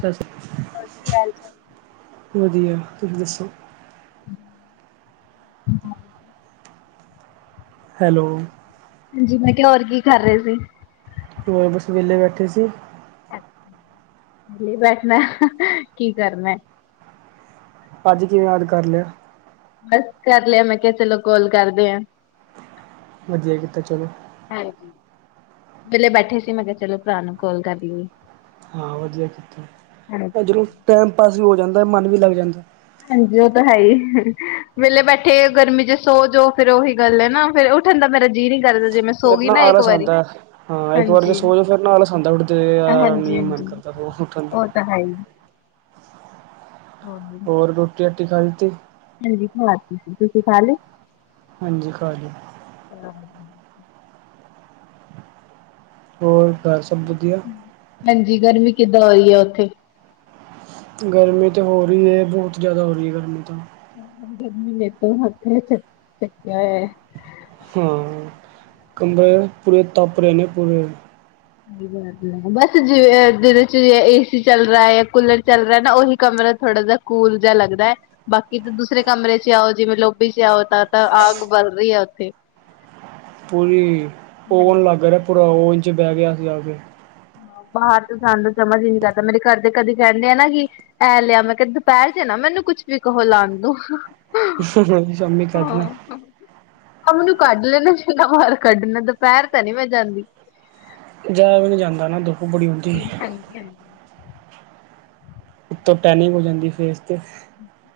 ਸਤਿ ਸ਼੍ਰੀ [unintelligible] ਵਧੀਆ। ਤੁਸੀਂ ਦੱਸੋ? [inaudible] ਹੈਲੋ ਹਾਂਜੀ, ਮੈਂ ਕਿਹਾ ਹੋਰ ਕੀ ਕਰ ਰਹੇ ਸੀ। ਬਸ ਵਵੇਲੇ ਬੈਠੇ ਸੀ। [inaudible] ਵੇਲੇ ਬੈਠਣਾ, [unintelligible] ਕੀ ਕਰਨਾ? ਅੱਜ ਕਿਵੇਂ ਯਾਦ ਕਰ ਲਿਆ। ਬਸ ਕਰ ਲਿਆ, ਮੈਂ ਕਿਹਾ ਚਲੋ ਕਾਲ ਕਰਦੇ ਆ। ਵਧੀਆ ਕੀਤਾ ਚਲੋ। ਹਾਂਜੀ, ਵੇਲੇ ਬੈਠੇ ਸੀ। ਮੈਂ ਕਿਹਾ ਚਲੋ ਭਰਾ ਨੂੰ ਕੋਲ ਕਰਲੀਏ। ਹਾਂ ਵਧੀਆ ਕੀਤਾ। ਜਦੋਂ ਟੈਮ ਪਾਸ ਵੀ ਹੋ ਜਾਂਦਾ, ਮਨ ਵੀ ਲੱਗ ਜਾਂਦਾ। ਹਾਂਜੀ ਉਹ ਤਾਂ ਹੈ ਹੀ, [unintelligible] ਵੇਲੇ ਬੈਠੇ ਗਰਮੀ ਚ ਸੋ ਜੋ, ਫੇਰ ਉਹੀ ਗੱਲ ਐਨਾਂ ਫੇਰ ਠਣ ਦਾ ਮੇਰਾ ਜੀਅ ਨਹੀਂ ਕਰਦਾ। ਜੇ ਮੈਂ ਸੋ ਫਿਰ ਗਈ ਨਾਂ ਨਾ ਇੱਕ ਆਲਸ ਵਾਰੀ ਆਂਦਾ, ਹਾਂ ਇੱਕ ਵਾਰ ਜੇ ਸੋਜੇ ਫੇਰ ਨਾਂ ਆਲਸ ਆਂਦਾ ਉਠਦੇ ਆ ਨੀਂ ਮਨ ਕਰ ਰੋਜ ਉਠਣਦਾਂ ਹਂ ਹੋਰ ਰੋਟੀ-ਰਾਟੀ ਖਾ ਲਿੱਤੀ। ਹਾਂਜੀ, ਖਵਾਤੀ ਸੀ। ਤੁਸੀਂ ਖਾਲੀ? ਹਾਂਜੀ ਖਾਲੀ। [unintelligible] ਹੋਰ ਘਰ ਸਭ ਵਧੀਆ। ਹਾਂਜੀ ਗਰਮੀ ਕਿੱਦਾਂ ਹੋਈ ਆ ਉੱਥੇ? ਗਰਮੀ ਤੇ ਹੋ ਰਹੀ ਐ, ਬਹੁਤ ਜ਼ਿਆਦਾ ਹੋ ਰਹੀ ਹੈ ਗਰਮੀ ਤੇ। ਗਦਮੀ ਨੇ ਤੋਂ ਹ ਚ ਚੱਕਿਆ ਹੈ [unintelligible] ਹਾਂ ਕਮਰੇ ਪੂਰੇ ਤੱਪ ਰਹੇ ਨੇਂ ਪੂਰੇ। ਹਂ। ਬਸ ਜਿਵੇਂ ਜਿਹਦੇ ਚ ਏਸੀ ਚੱਲ ਰਹਾ ਜਾਂ ਕੂਲਰ ਚੱਲ ਰਹਾ ਨਾਂ ਉਹੀ ਕਮਰਾ ਥੋੜਾ ਜ ਕੂਲ ਜਿਹਾ ਲੱਗਦਾ ਐ। ਬਾਕੀ ਤਾਂ ਦੂਸਰੇ ਕਮਰੇ ਚ ਆਓ ਜਿਵੇਂ ਲੋਭੀ ਚ ਆਓ ਤਾਂ ਤਾਂ ਆਗ ਬਲ ਰਹੀ ਆ ਉੱਥੇ। ਪੂਰੀ ਓਵਨ ਲੱਗ ਰਿਆ ਪੂਰਾ ਓਵਨ ਚ ਬਹਿ ਗਿਆ ਸ ਜਾ ਕੇ। ਬਾਹਰ ਤੇ ਜਾਣ ਸਮਝ ਹੀ ਨੀ ਕਰਦਾ। ਮੇਰੇ ਘਰ ਦੇ ਕਦੇ ਕਹਿੰਦੇ ਆ ਨਾਂ ਕਿ ਇਹ ਲਿਆ ਮੈਂ ਕਿਹਾ ਦੁਪਹਿਰ ਚ ਨਾਂ ਮੈਨੂੰ ਕੁਛ ਵੀ ਕਹੋ ਲਾਣ ਨੂੰ। [unintelligible] ਸ਼ਮੀ ਕਢਨਾ। ਆ ਮੈਨੂੰ ਕੱਢ ਲੈਣਾ ਨਾ ਜਿਨ੍ਹਾਂ ਬਾਰ ਕੱਢਣਾ, ਦੁਪਹਿਰ ਤਾਂ ਨੀਂ ਮੈਂ ਜਾਂਦੀ। ਜਾਆ ਵੀ ਨੀਂ ਜਾਂਦਾ ਨਾਂ ਦੁੱਪ ਹਾਂਜੀ, ਹਾਂਜੀ। ਉਤੋਂ ਟੈਨਿੰਗ ਹੋ ਜਾਂਦੀ ਫੇਸ ਤੇ।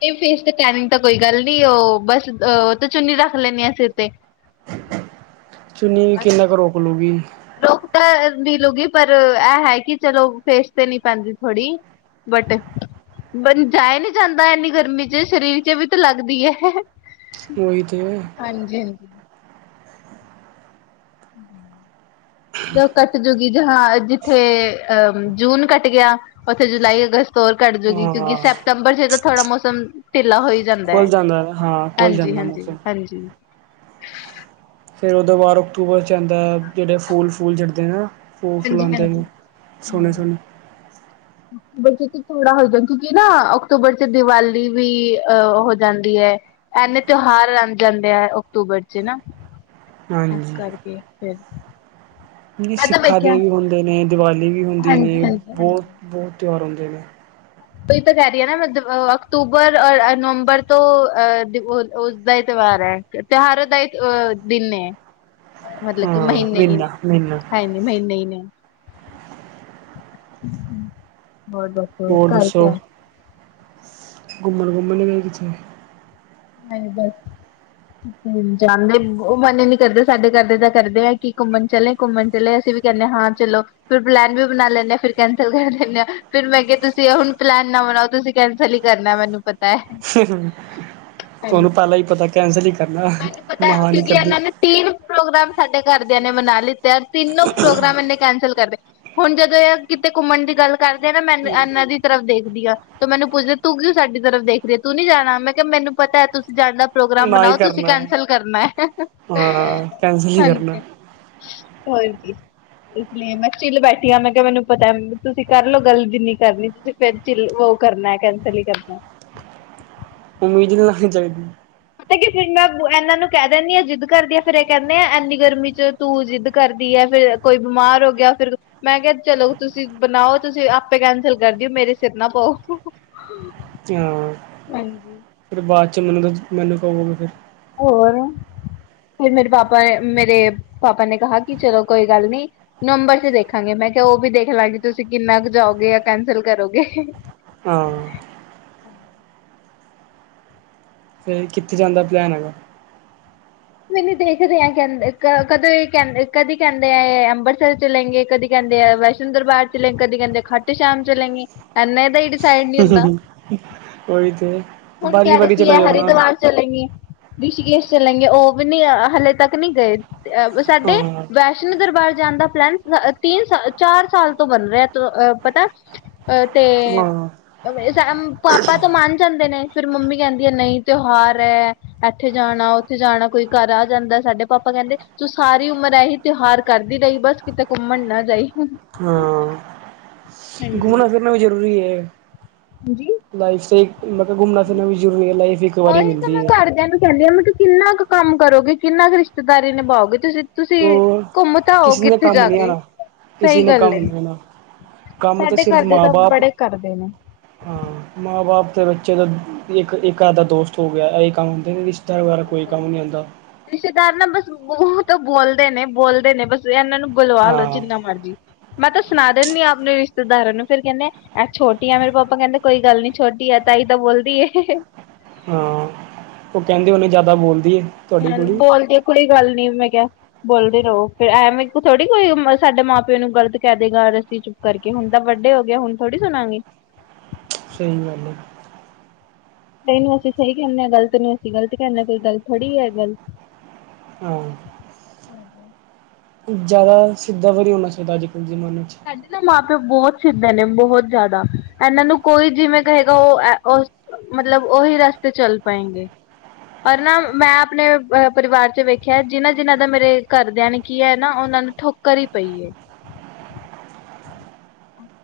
ਤੇ ਫੇਸ ਤੇ ਟੈਨਿੰਗ ਤਾਂ ਕੋਈ ਗੱਲ ਨੀਂ, ਉਹ ਬਸ ਅ ਤੇ ਚੁੰਨੀ ਰੱਖ ਲੈਂਣੀ ਆਂ ਸਿਰ ਤੇ। ਚੁੰਨੀ ਵੀ ਕਿੰਨਾ ਕੁ ਰੋਕ ਲਉਗੀ। ਰੁਕ ਤਾਂ ਮਿਲੂਗੀ ਪਰ ਇਹ ਹੈ ਕਿ ਚਲੋ ਫੇਸ ਤੇ ਨਈਂ ਪੈਂਦੀ ਥੋੜ੍ਹੀ। ਬਟ ਬ ਜਾਆ ਨਹੀਂ ਜਾਂਦਾ ਇੰਨੀ ਗਰਮੀ ਚ, ਸਰੀਰ ਚ ਵੀ ਤੇ ਲੱਗਦੀ ਐ। [unintelligible] ਉਹੀ ਤੇ ਹਾਂਜੀ-ਹਾਂਜੀ। ਜੋ ਕੱਟ ਜੂ ਕਿ ਜਾਂ ਜਿੱਥੇ ਅ ਜੂਨ ਕੱਟ ਗਿਆ ਉੱਥੇ ਜੁਲਾਈ, ਅਗਸਤ ਵੀ ਹੋਰ ਕੱਟਜੂਗੀ ਕਿਉਂਕਿ ਹਾਂ ਸਪਤੰਬਰ 'ਚ ਤਾਂ ਥੋੜਾ ਮੌਸਮ ਢਿੱਲਾ ਹੋਈ ਜਾਂਦਾ ਖੁੱਲ ਹੈ ਹਾਂ ਖੁੱਲ ਹਾਂਜੀ, ਜਾਂਦਾ ਮੌਸਮ ਹਾਂਜੀ-ਹਾਂਜੀ। ਫਿਰ ਉਹਦੇ ਬਾਅਦ ਅਕਤੂਬਰ 'ਚ ਆਂਦਾ ਜਿਹੜੇ ਫੂਲ- ਫੂਲ ਚੜ੍ਹਦੇ ਆਂ। ਫੂ ਫਲਾਉਦੇ ਨੂੰ ਸੋਹਣੇ-ਸੋਹਣੇ। ਅਕਤੂਬਰ 'ਚ ਥੋੜਾ ਹੋ ਜਾਂ ਕਿਉਂਕਿ ਨਾ ਅਕਤੂਬਰ ਚ ਦੀਵਾਲੀ ਵੀ ਹੋ ਜਾਂਦੀ ਐ। ਇੰਨੇ ਤਿਉਹਾਰ ਆਈ ਜਾਂਦੇ ਆ ਅਕਤੂਬਰ 'ਚ ਨਾ। ਇਸ ਹਾਂਜੀ ਕਰਕੇ ਫਿਰ। ਸਿੱਖਾਂ ਦੇ ਵੀ ਹੁੰਦੇ ਨੇ, ਦੀਵਾਲੀ ਵੀ ਹੁੰਦੀ ਨੇ ਬਹੁਤ-ਬਹੁਤ ਤਿਉਹਾਰ ਹੁੰਦੇ ਨੇ। ਉਹੀ ਤਾਂ ਕਹਿ ਰਹੀ ਹ ਨਾ ਮ ਅਕਤੂਬਰ ਔਰ ਨਵੰਬਰ ਤੋਂ ਅਹ ਉਸਦਾ ਹੀ ਤਿਉਹਾਰ ਐ। ਤੇਹਾਰੋ ਦਾ ਈ ਅਹ ਦਿਨ ਨੇ। ਮਤਲਬ ਕਿ ਹਾਂ ਮਹੀਨੇ ਹੀ ਨੇ, ਮਹੀਨਾ ਮਹੀਨਾ ਹੈਜੀ ਮਹੀਨੇ ਹੀ ਨੇ। ਹੂੰ, ਬਹੁਤ-ਬਹੁਤ ਹੋਰ ਦੱਸੋ, ਘੁੰਮਣ-ਘੁੰਮਣ ਨਿ ਗਏ ਕਿਥੇ? ਨਹੀਂ ਬਸ। ਜਾਂਦੇ, ਉਹ ਮਨ ਹੀ ਨੀ ਕਰਦੇ ਸਾਡੇ ਘਰਦੇ ਦਾ ਕਰਦੇ ਆ ਕਿ ਘੁੰਮਣ ਚਲੇ- ਘੁੰਮਣ ਚਲੇ ਅਸੀਂ ਵੀ ਕਹਿੰਦੇ ਹਾਂ ਚਲੋ। ਫਿਰ ਪਲੈਨ ਵੀ ਬਣਾ ਲੈਂਦੇ ਫਿਰ ਕੈਂਸਲ ਕਰ ਦੇਨੇਆ, ਫਿਰ ਮੈਂ ਕਿਹਾ ਤੁਸੀਂ ਹੁਣ ਪਲੈਨ ਨਾ ਬਣਾਓ ਤੁਸੀਂ ਕੈਂਸਲ ਹੀ ਕਰਨਾ ਮੈਨੂੰ ਪਤਾ ਹੈ। ਤੁਹਾਨੂੰ ਪਹਿਲਾਂ ਹੀ ਪਤਾ ਕੈਂਸਲ ਹੀ ਕਰਨਾ ਮੈਨੂੰ ਪਤਾ ਮੈਂ ਹੈ ਹਾਂ ਨੀ ਕਿਉਂਕਿ ਕਰਦੀ। ਇਹਨਾਂ ਨੇ ਤਿੰਨ ਪ੍ਰੋਗਰਾਮ ਸਾਡੇ ਘਰਦਿਆਂ ਨੇ ਬਣਾ ਲਿੱਤੇ ਤਿੰਨੋ ਪ੍ਰੋਗਰਾਮ ਇਹਨੇ ਕੈਂਸਲ ਕਰਦੇ। ਹੁਣ ਜਦੋਂ ਇਹ ਕਿਤੇ ਘੁੰਮਣ ਦੀ ਗੱਲ ਕਰਦੇ ਆ ਨਾ ਮੈਂ ਇਹਨਾਂ ਦੀ ਤਰਫ ਦੇਖਦੀ ਹਾਂ। ਤ ਮੈਨੂੰ ਪੁੱਛਦੇ ਤੂੰ ਕੀ ਸਾਡੀ ਤਰਫ਼ ਦੇਖ ਰਹੀ ਤੂੰ ਨੀ ਜਾਣਾ, ਮੈਂ ਕਿਹਾ ਮੈਨੂੰ ਪਤਾ ਹੈ ਤੁਸੀਂ ਜਾਣ ਦਾ ਪ੍ਰੋਗਰਾਮ ਨਾ ਹੀ ਬਣਾਓ ਤੁਸੀਂ ਕਰਨਾ ਕੈਂਸਲ ਕਰਨਾ ਹੈ ਹਾਂ ਕੈਂਸਲ ਹੀ ਹਾਂਜੀ, ਕਰਨਾ ਹੋਰ ਜ ਇਸ ਲਈ ਮੈਂ ਚਿਲ ਬੈਠੀ ਆ ਮੈਂ ਕਿਹਾ ਮੈਨੂੰ ਪਤਾ ਤੁਸੀਂ ਕਰਲਓ ਗੱਲ ਜਿੰਨੀ ਕਰਨੀ ਤੁਸੀ ਵੇਰ ਚੀਲ ਉਹ ਕਰਨਾ ਹੈ, ਕੈਂਸਿਲ ਹੀ ਕਰਨਾ। ਉਮੀਦ ਨੀਂ ਰੱਖਣੀ ਚਾਹੀਦੀ। ਫਿਰ ਮੈਂ ਇਹਨਾਂ ਨੂੰ ਕਹਿ ਦਿੰਦੀ ਹਾਂ ਜ਼ਿੱਦ ਕਰਦੀ ਆ ਫਿਰ ਇਹ ਕਹਿੰਦੇ ਆ ਇੰਨੀ ਗਰਮੀ 'ਚ ਤੂੰ ਜਿੱਦ ਕਰਦੀ ਹੈ ਫਿਰ। ਕੋਈ ਬਿਮਾਰ ਹੋ ਗਿਆ ਫਿਰ। ਮੈਂ ਕਿਹਾ ਚਲੋ ਤੁਸੀਂ, ਬਣਾਓ ਤੁਸੀਂ, ਆਪੇ ਕੈਂਸਲ ਕਰ ਦਿਓ ਮੇਰੇ ਸਿਰ ਨਾ ਪਾਓ। ਹ, [unintelligible] ਹਾਂ, ਫਿਰ ਬਾਅਦ 'ਚ ਮੈਨੂੰ ਤਾਂ ਮੈਨੂੰ ਕਹੋਗੇ ਫਿਰ। ਹੋਰ ਫਿਰ ਮੇਰੇ ਪਾਪਾ, ਮੇਰੇ ਪਾਪਾ ਨੇ ਕਿਹਾ ਕਿ ਚਲੋ ਕੋਈ ਗੱਲ ਨਹੀਂ। ਨਵੰਬਰ ਚ ਦੇਖਾਂਗੇ, ਮੈਂ ਕਿਹਾ ਉਹ ਵੀ ਦੇਖ ਲਾਂਗੇ, ਤੁਸੀਂ ਕਿੰਨਾ ਕੁ ਜਾਓਗੇ ਜਾਂ ਕੈਂਸਲ ਕਰੋਗੇ। ਹਾਂ। ਫਿਰ ਕਿੱਥੇ ਜਾਂਦਾ ਪਲੈਨ ਹੈਗਾ। ਮੈ ਨੂੰ ਦੇਖਦੇ ਆ ਕਹਿੰਦੇ ਕਦੋਂ ਕਹਿੰ ਕਦੀ ਕਹਿੰਦੇ ਆ ਅੰਮ੍ਰਿਤਸਰ ਚਲੇਗੇ ਕਦੀ ਕਹਿੰਦੇ ਆ ਵੈਸ਼ਨੋ ਸੁੰਦਰ ਬਾਰ ਚਲੇ ਕਦੀ ਕਹਿੰਦੇ ਖੱਟੂ ਸ਼ਾਮ ਚਲੇਗੇ ਇਹਨਾਂ ਦਾ ਡਿਸ਼। ਉਹੀ ਤੇ। ਹੁਣ ਵਾਰੀ ਕਹਿ ਰਹੇ ਵਾਰੀ ਸੀ ਚਲੇ ਹੈ ਜਾਓ ਨਾ ਹਰਿਦੁਆਰ। ਚਲਗੇ, ਰਿਸ਼ਕੇਸ਼ ਚਲਗੇ ਉਹ ਵੀ ਨੀ ਹਲੇੇ ਤੱਕ ਨਹੀਂ ਗਏ‌। ਸਾਡੇ ਵੈਸੇ। ਹਾਂ ਵੈਸ਼ਨੂੰ ਦਰਬਾਰ ਜਾਣ ਦਾ ਪਲਾਨ ਤਿੰਨ, ਚਾਰ ਸਾਲ ਤੋਂ ਬਣ ਰਿਹਾ ਪਤਾ। ਅਹ ਤੇ ਹਾਂ ਹਾਂ ਪਾਪਾ ਤੋਂ ਮੰਨ ਜਾਂਦੇ ਨੇ। ਫਿਰ ਮੰਮੀ ਕਹਿੰਦੀ ਹੈ ਨਹੀਂ ਤਿਉਹਾਰ ਐ। ਇੱਥੇ ਜਾਣਾ, ਉੱਥੇ ਜਾਣਾ, ਕੋਈ ਘਰ ਆ ਜਾਂਦਾ ਸਾਡੇ ਪਾਪਾ ਕਹਿੰਦੇ ਤੂੰ ਸਾਰੀ ਉਮਰ ਐਹੀ। ਤਿਉਹਾਰ ਕਰਦੀ ਰਹੀ, ਬਸ ਕਿਤੇ ਘੁੰਮਣ ਨਾ ਜਾਈ। ਘੁਮਣਾ ਫਿਰਨਾ ਵੀ ਜ਼ਰੂਰੀ ਏ। ਹਾਂਜੀ। ਲਾਈਫ ਸ ਮਤਲਬ ਘੁੰਮਣਾ- ਫਿਰਨਾ ਵੀ ਜ਼ਰੂਰੀ ਹੈ, ਲਾਈਫ ਇੱਕ ਵਾਰੀ ਔਹਿਤਾ ਮੈਂ ਮਿਲਦੀ ਹੈ ਘਰਦਿਆਂ ਨੂੰ ਕਹਿੰਦੀ ਹਾਂ ਮੈਂ ਕਿੰਨਾ ਕੁ ਕੰਮ ਕਰੋਗੇ, ਕਿੰਨਾ ਕੁ ਰਿਸ਼ਤੇਦਾਰੀ ਨਿਭਾਓਗੇ ਤੁਸੀਂ- ਤੁਸੀਂ ਹੋਰ ਘੁੰਮ ਤਾਂ ਆਔ ਕਿਸੇ ਨੇ ਕਿੱਥੇ ਕੰਮ ਜਾ ਨੀ ਕੇ ਆਣਾ ਕਿਸੇ ਸਹੀ ਨੇ ਗੱਲ ਕੰਮ ਏ। ਨੀ ਆਣਾ ਕੰਮ ਤਾਂ ਸਾਡੇ ਸਿਰਫ ਘਰ ਦੇ ਮਾਂ ਤਾਂ ਬਾਪ ਬੜੇ ਕਰਦੇ ਨੇ। ਹਾਂ, ਮਾਂ-ਬਾਪ ਦੇ ਬੱਚੇ ਦਾ ਇੱਕ-ਇੱਕ ਅੱਧ ਦਾ ਦੋਸਤ ਹੋ ਗਿਆ ਇਹ ਕੰਮ ਹੁੰਦੇ। ਜਾਇ ਬੇਗੈਰ ਕੋ ਕੰਮ ਨਹੀਂ ਹੁੰਨਂਦਾ। ਰਿਸ਼ਤੇਦਾਰ ਨਾ ਬਸ-ਬਤ ਬੋਲਦੇ ਨੇ- ਬੋਲਦੇ ਨੇ, ਬਸ ਇਹਨਾਂ ਨੂੰ ਗੁਲਵਾ ਲਓ ਹਾਂ ਜਿੰਨਾ ਮਰਜ਼ੀ, ਮੈਂ ਤਾਂ ਸੁਣਾ ਦਿੰਦੀ ਆ ਆਪਣੇ ਰਿਸ਼ਤੇਦਾਰਾਂ ਨੂੰ ਫ਼ਿਰ ਕਹਿੰਦੇ ਆ ਛੋਟੀ ਆ, ਮੇਰੇ ਪਾਪਾ ਕਹਿੰਦੇ ਕੋਈ ਗੱਲ ਨੀ ਛੋਟੀ ਆ ਤਾਈ ਤਾਂ ਬੋਲਦੀ ਏ। ਹਾਂ। ਉਹ ਕਹਿੰਦੇ ਉਹਨੇ ਜਿਆਦਾ ਬੋਲਦੀ ਏ। ਹ ਤੁਹਾਡੀ ਕੁੜੀ ਬੋਲਦੀ ਕੁੜੀ ਗੱਲ ਨੀ ਮੈਂ ਕਿਹਾ। ਬੋਲਦੇ ਰਹੋ ਫੇਰ, ਐਵੇਂ ਥੋੜ੍ਹੀ ਕੋਈ ਸਾਡੇ ਮਾਂ ਪਿਓ ਨੂੰ ਗ਼ਲਤ ਕਹਿ ਦੇਗਾ ਰੱਸੀ ਚ। ਕਰਕੇ ਹੁਣ ਤਾਂ ਵੱਡੇ ਹੋ ਗਏ ਹੁਣ ਥੋੜ੍ਹੀ ਸੁਣਾਗੀ। ਸਹੀ ਗੱਲੀ ਏ। ਸਹੀ ਨੀ ਅਸੀਂ ਸਹੀ ਕਹਿਦੇ, ਗਲਤ ਨਹੀਂ ਅਸੀਂ ਗ਼ਲਤ ਕਹਿਨੇ ਕੋਈ ਗੱਲ ਥੋੜ੍ਹੀ ਏ ਗੱਲ। ਹਾਂ ਜ਼ਿਆਦਾ ਸਿੱਧਾ ਵ ਨਹੀਂ ਹੋਣਾ ਚਾਹੀਦਾ ਅੱਜ ਕੱਲ੍ਹ ਜ਼ਮਾਨੇ 'ਚ। ਸਾਡੇ ਨਾ ਮਾਂ ਪਿਓ ਬਹੁਤ ਸਿੱਧੇ ਨੇ, ਬਹੁਤ ਜ਼ਿਆਦਾ ਇਹਨਾਂ ਨੂੰ ਕੋਈ ਜਿਵੇਂ ਕਹੇਗਾ ਉਹ ਇਹ। ਮਤਲਬ ਉਹੀ ਰਸਤੇ ਚੱਲ ਪਾਏਗੇ। ਪਰ ਨਾ ਮੈਂ ਆਪਣੇ ਪਰਿਵਾਰ ਚ ਵੇਖਿਆ ਜਿਹਨਾਂ-ਜਿਹਨਾਂ ਦਾ ਮੇਰੇ ਘਰਦਿਆਂ ਨੇ ਕੀ ਹੈ ਨਾ ਉਹਨਾਂ ਨੂੰ। ਠੋਕਰ ਹੀ ਪਈ ਏ।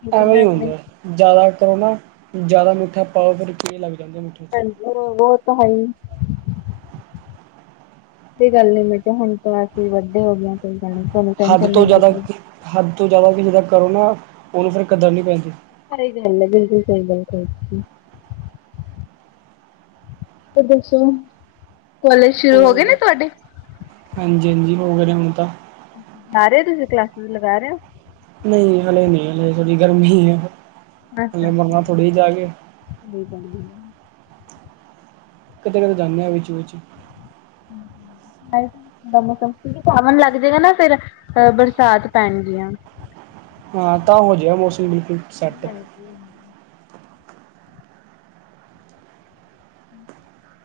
ਕਿਉਂਕਿ ਐਵੇਂ ਮੈਂ ਹੀ ਆਪਣੇ ਹੁੰਦੇ ਹੈ ਜ਼ਿਆਦਾ ਕਰੋ ਨਾ, ਜ਼ਿਆਦਾ ਮਿੱਠਾ ਪਾਓ ਫਿਰ ਕੀੜੇ ਲੱਗ ਜਾਂਦਾ ਮਿੱਠੇ 'ਚ। ਵੁਹ- ਵੁਹ ਤਾਂ ਹੈ ਹੀ। ਕੋਈ ਗੱਲ ਨੀ ਮੈਂ ਕਿਹਾ ਹੁਣ ਤਾਂ ਅਸੀਂ ਵੱਡੇ ਹੋ ਗਏ ਆ ਕੋਈ ਗੱਲ ਨੀਂ। ਹੱਦ ਤੋਂ ਜ਼ਿਆਦਾ, ਹੱਦ ਤੋਂ ਜ਼ਿਆਦਾ ਕਿਸੇ ਦਾਂ ਕਰੋ ਨਾ ਉਹਨੂੰ ਫਿਰ ਕਦਰ ਨਹੀਂ ਪੈਂਦੀ‌। ਸਹੀ ਗੱਲ ਹੈ, ਬਿਲਕੁਲ ਸਹੀ ਗੱਲ ਕਹੀ ਸੀ। ਤੇ ਦੱਸੋ ਕੋਲਜ ਸ਼ੁਰੂ ਹੋ ਗਏ ਨੇ ਤੁਹਾਡੇ? ਹਾਂਜੀ-ਹਾਂਜੀ, ਹੋ ਗਏ ਨੇ ਹੁਣ ਤਾਂ। ਜਾ ਰਹੇ ਹੋ, ਤੁਸੀਂ ਕਲਾਸਿਸ ਲਗਾ ਰਹੇ ਹੋ। ਨਹੀਂ, ਹਲੇ ਨਹੀਂ ਹਲੇ ਥੋੜੀ ਗਰਮੀ ਹੈ। ਹਲੇ ਅੱਛਾ-ਅੱਛਾ, ਮਰਨਾ ਥੋੜ੍ਹੀ ਜਾ ਕੇ ਕਿ ਕਹਿੰਦੀ ਸੀ? ਕਦ- ਕਦੇ ਜਾਂਦੇ ਹਾਂ, ਵਿੱਚ- ਵਿੱਚ। ਆ। ਦਾ ਮੌਸਮ ਕਿਉਂਕਿ ਸਾਵਣ ਲੱਗ ਜਾਏਗਾ ਨਾ ਫੇਰ ਅਹ ਬਰਸਾਤ ਪੈਣਗੀਆਂ। ਹਾਂ, ਤਾਂ ਹੋ ਜਾਏਗਾ ਮੌਸਮ ਬਿਲਕੁਲ ਸੈੱਟ। ਹੂੰ।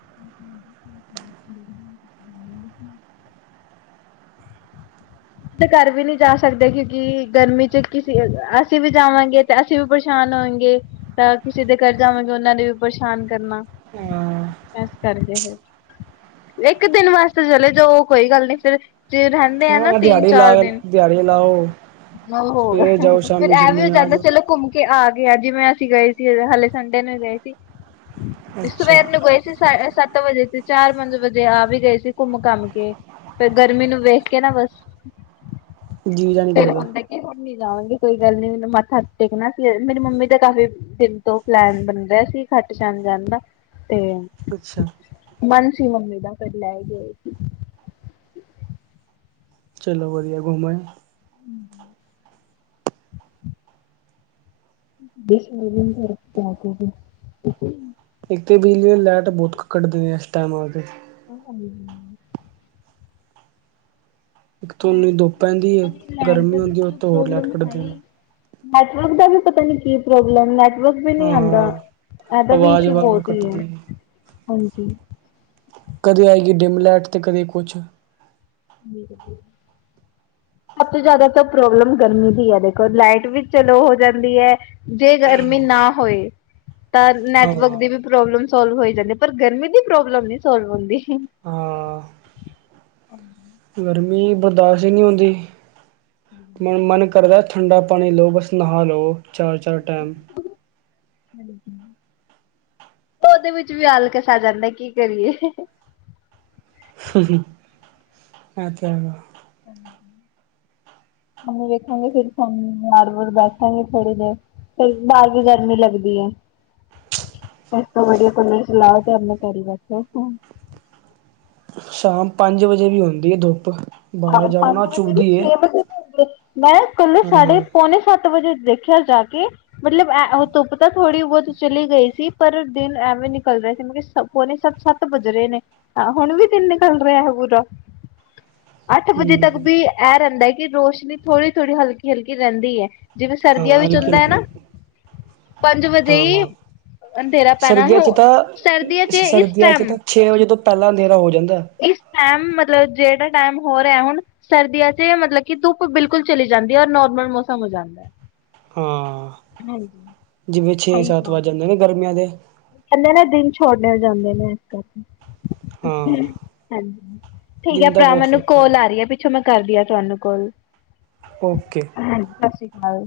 [unintelligible] ਕਿਸੇ ਦੇ ਘਰ ਵੀ ਨਹੀਂ ਜਾ ਸਕਦੇ ਕਿਉਂਕਿ ਗਰਮੀ ਚ ਕਿਸੇ ਅਸੀਂ ਵੀ ਜਾਵਾਂਗੇ ਤੇ ਅਸੀਂ ਵੀ ਪਰੇਸ਼ਾਨ ਹੋਏਗੇ ਤਾਂ ਕਿਸੇ ਦੇ ਘਰ ਜਾਵਾਂਗੇ, ਉਹਨਾਂ ਨੇ ਵੀ ਪਰੇਸ਼ਾਨ ਕਰਨਾ। ਹਾਂ ਈਸ ਕਰਕੇ ਫਿਰ ਇੱਕ ਦਿਨ ਵਾਸਤੇ ਚਲੇ ਜਾਓ ਕੋਈ ਗੱਲ ਨੀ, ਫਿਰ ਚਿਰ ਰਹੈ ਹਾਂ, ਦਿਹਾੜੀ ਲਾ ਕੇ, ਦਿਹਾੜੀ ਲਾਓ ਸਵੇਰੇ ਜਾਓ, ਸ਼ਾਮੀ- ਸ਼ਾਮੀ ਆ ਜਾਓ। ਕੇ ਘੁੰਮ ਕੇ ਆ ਗੇਆ ਜਿਵੇਂ ਅਸੀ ਗਏ ਸੀ ਹਾਲੇ ਸੰਡੇ ਨੂੰ ਗਏ ਸੀ। ਅੱਛਾ ਸਵੇੈਰ ਨੂੰ ਗਏ ਸੀ ਸ ਏ ਸੱਤ ਵਜੇ ਤੇ ਚਾਰ ਪੰਜ ਵਜੇ ਆ ਵੀ ਗਏ ਸੀ ਘੁੰਮ ਘਮ ਕੇ, ਫੇ ਗਰਮੀ ਨੂੰ ਵੇਖ ਕੇ ਨਾ ਬਸ ਜੀਅ ਜਾ ਨਹੀਂ [inaudible] ਏ ਕਰਦਾ ਹੋਰ ਨੀ ਜਾਵਾਂਗੇ ਕੋਈ ਗੱਲ ਨੀ ਮਾ ਥਾ ਟੇਕਣਾ ਸੀ ਮੇਰੀ ਮੰਮੀ ਦਾ ਕਾਫ਼ੀ ਦਿਨ ਤੋਂ ਪਲੈਨ ਬਣ ਰਿਹਾ ਸੀ ਖੱਟ ਜਾਣ ਜਾਣ ਦਾ, ਤੇ ਅੱਛਾ ਮਨ ਸੀ ਮੰਮੀ ਦਾ [unintelligible] ਚਲੋ ਵਧੀਆ ਘੁੰਮ ਆਏ? [inaudible] [unintelligible] ਇੱਥੇ ਬਿਜਲੀ ਲਾਈਟ ਬੋਕ ਕ ਕੱਢਦੇ ਆ ਇਸ ਟਾਈਮ [unintelligible] ਤੁਹਾਨੂੰ ਦੋ ਪੈਂਦੀ ਏ ਗਰਮੀ ਹੁੰਦੀ ਹ ਤੋਰ ਲਟਕਟਦੇ [unintelligible] ਕੀ ਪ੍ਰੋਬਲਮ ਨੈ ਕੁਝ ਵੀ ਨਹੀਂ ਆਂਦਾ ਹਾਂ ਐਰ ਵੀ ਆਵਾਜ਼ ਸ਼ੂ ਵਾਰ ਬੌਤ ਕੱਟਦੀ ਹੈ। ਹਾਜੀ। ਕਦੇ ਆਏਗੀ ਡਿਮਲੈਟ ਤੇ ਕਦੇ ਕੁਝ। [inaudible] ਸਭ ਤੋਂ ਜਿਆਦਾ ਕੋ ਪ੍ਰੋਬਲਮ ਗਰਮੀ ਦੀ ਐ ਦੇਖੋ ਲਾਈਟ ਵੀ ਚਲੋ ਹੋ ਜਾਂਦੀ ਐ। ਜੇ ਗਰਮੀ ਨਾ ਹੋਏ, ਤਾਂ ਹਾਂ ਨੈਟਵਰਕ ਦੀ ਵੀ ਪ੍ਰੋਬਲਮ ਸੋਲਵ ਹੋਈ ਜਾਂਦੀਐ ਪਰ ਗਰਮੀ ਦੀ ਪ੍ਰੋਬਲਮ ਨੀ ਸੋਲਵ ਹੁੰਦੀ। ਹਾਂ। ਗਰਮੀ ਬਰਦਾਸ਼ ਈ ਨੀ ਹੁੰਦੀ ਹੁਨ ਮਨ ਕ ਕਰਦਾ ਠੰਡਾ ਪਾਣੀ ਲੌ ਬਸ ਨਹਾ ਲੌ ਚਾਰ -ਚਾਰ ਟਾਈਮ। [inaudible] ਉਦੇ ਵਿੱਚ ਵੀ ਆਲਕਸ ਆ ਜਾਂਦਾ ਏ ਕੀ ਕਰੀਏ? [inaudible] ਐ ਤਾ ਹੈਗ [inaudible] ਸਾਨੂੰ ਵੇਖੌਗੇ ਫਿਰ ਸਾਨੂੰ ਆੜ ਵ ਬੈਠਾਂਗੇ ਥੋੜ੍ਹੀ ਦੇਰ ਤੇ ਬਾਰ ਵੀ ਗਰਮੀ ਲੱਗਦੀ ਐ। ਏਸ ਤੋ ਵਦੀਆ ਕੁਲਰ ਚਲਾਓ ਤੇ ਗਾੜੀ ਬੈਠੋ। ਸ਼ਾਮ ਪੰਜ ਵਜੇ ਵੀ ਹੁੰਦੀ ਐ ਦੁੱਪ ਆਹੋ ਪੰਜ ਵਜੇ ਵੀ ਛੇ ਵਜੇ ਹੋਦੀ ਮੈਂ ਕੱਲੇ ਹਾਂ ਸਾਡੇ ਹੂੰ ਪੌਣੇ ਸੱ ਤ ਵਜੇ ਦੇਖਿਆ ਜਾ ਕੇ ਮਤਲਬ ਧੁੱਪ ਤਾਂ ਥੋੜੀ ਚਲੀ ਗਈ ਸੀ ਪਰ ਦਿਨ ਐਵੇਂ ਨਿਕਲ ਰਿਹਾ ਸੀ ਮੈ ਕਿ ਸ ਪੋਨੇ ਸ ਸੱਤ ਬੱਜ ਰਏ ਨੇ ਆ ਹੁਣ ਵੀ ਦਿਨ ਨਿਕਲ ਰਿਹਾ ਹੈ ਪੂਰਾ। ਅੱਠ ਵਜੇ ਤੱਕ ਵੀ ਐ ਰੈਂਦਾ ਹੈ ਕੀ ਰੋਸ਼ਨੀ ਥੋੜੀ- ਥੋੜੀ ਹਲਕੀ -ਹਲਕੀ ਰੈਂਦੀ ਐ। ਜਿਵੇਂ ਹਾਂ ਸਰਦੀਆਂ ਵਿੱਚ ਹਲਕੀ ਹੁੰਦਾ ਐ ਹਲਕੀ ਨਾ ਪੰਜ ਵਜੇ ਈ, ਹਾਂ। ਅੰਧੇਰਾ ਪੈਣਾ ਹ ਸਰਦੀਆਂ ਚ ਤਾਂ ਸਰਦੀਆਂ ਚ ਇਸ ਸਰਦੀਆਂ ਚ ਟੈਮ ਤਾਂ ਛੇ ਵਜੇ ਤੋਂ ਪੈਂਲਾ ਅੰਧੇਰਾ ਹੋ ਜਾਂਦਾ। ਇਸ ਟਾਈਮ ਮਤਲਬ ਜਿਹੜਾ ਟਾਈਮ ਹੋ ਰਿਹਾ ਹੁਣ ਸਰਦੀਆ ਚ ਮਤਲ ਕੀ ਧੁੱਪ ਬਿਲਕੁਲ ਚਲੀ ਜਾਂਦੀ ਐ ਔਰ ਨੋਰਮਲ ਮੌਸਮ ਹੋ ਜਾਂਦਾ। ਹਾਂ ਜਿਵੇਂ ਛੇ ਸੱਤ ਵੱਜ ਜਾਂਦੇ ਨੇ ਗਰਮੀਆਂ ਦੇ। ਕੈਂਦੇ ਦਿਨ ਛੋਟੇ ਹੋ ਜਾਂਦੇ ਨੇ ਹ ਹਾਂ। ਹਾਜੀ ਠੀਕ ਆ ਦਿਨ ਦਾ ਭਰਾ ਬਹੁਤ ਮੈਨੂੰ ਫ਼ਰਕ ਕੋਲ ਪੈਂਦਾ ਆ ਰਈ ਹੈ ਪੀ ਛਾ ਮੈਂ ਕਰਦੀ ਹਾਂ ਤੁਆਨੂੰ ਕੋਲ ਓਕੇ। ਹਾਂਜੀ ਸਛੀ ਕਾਲ।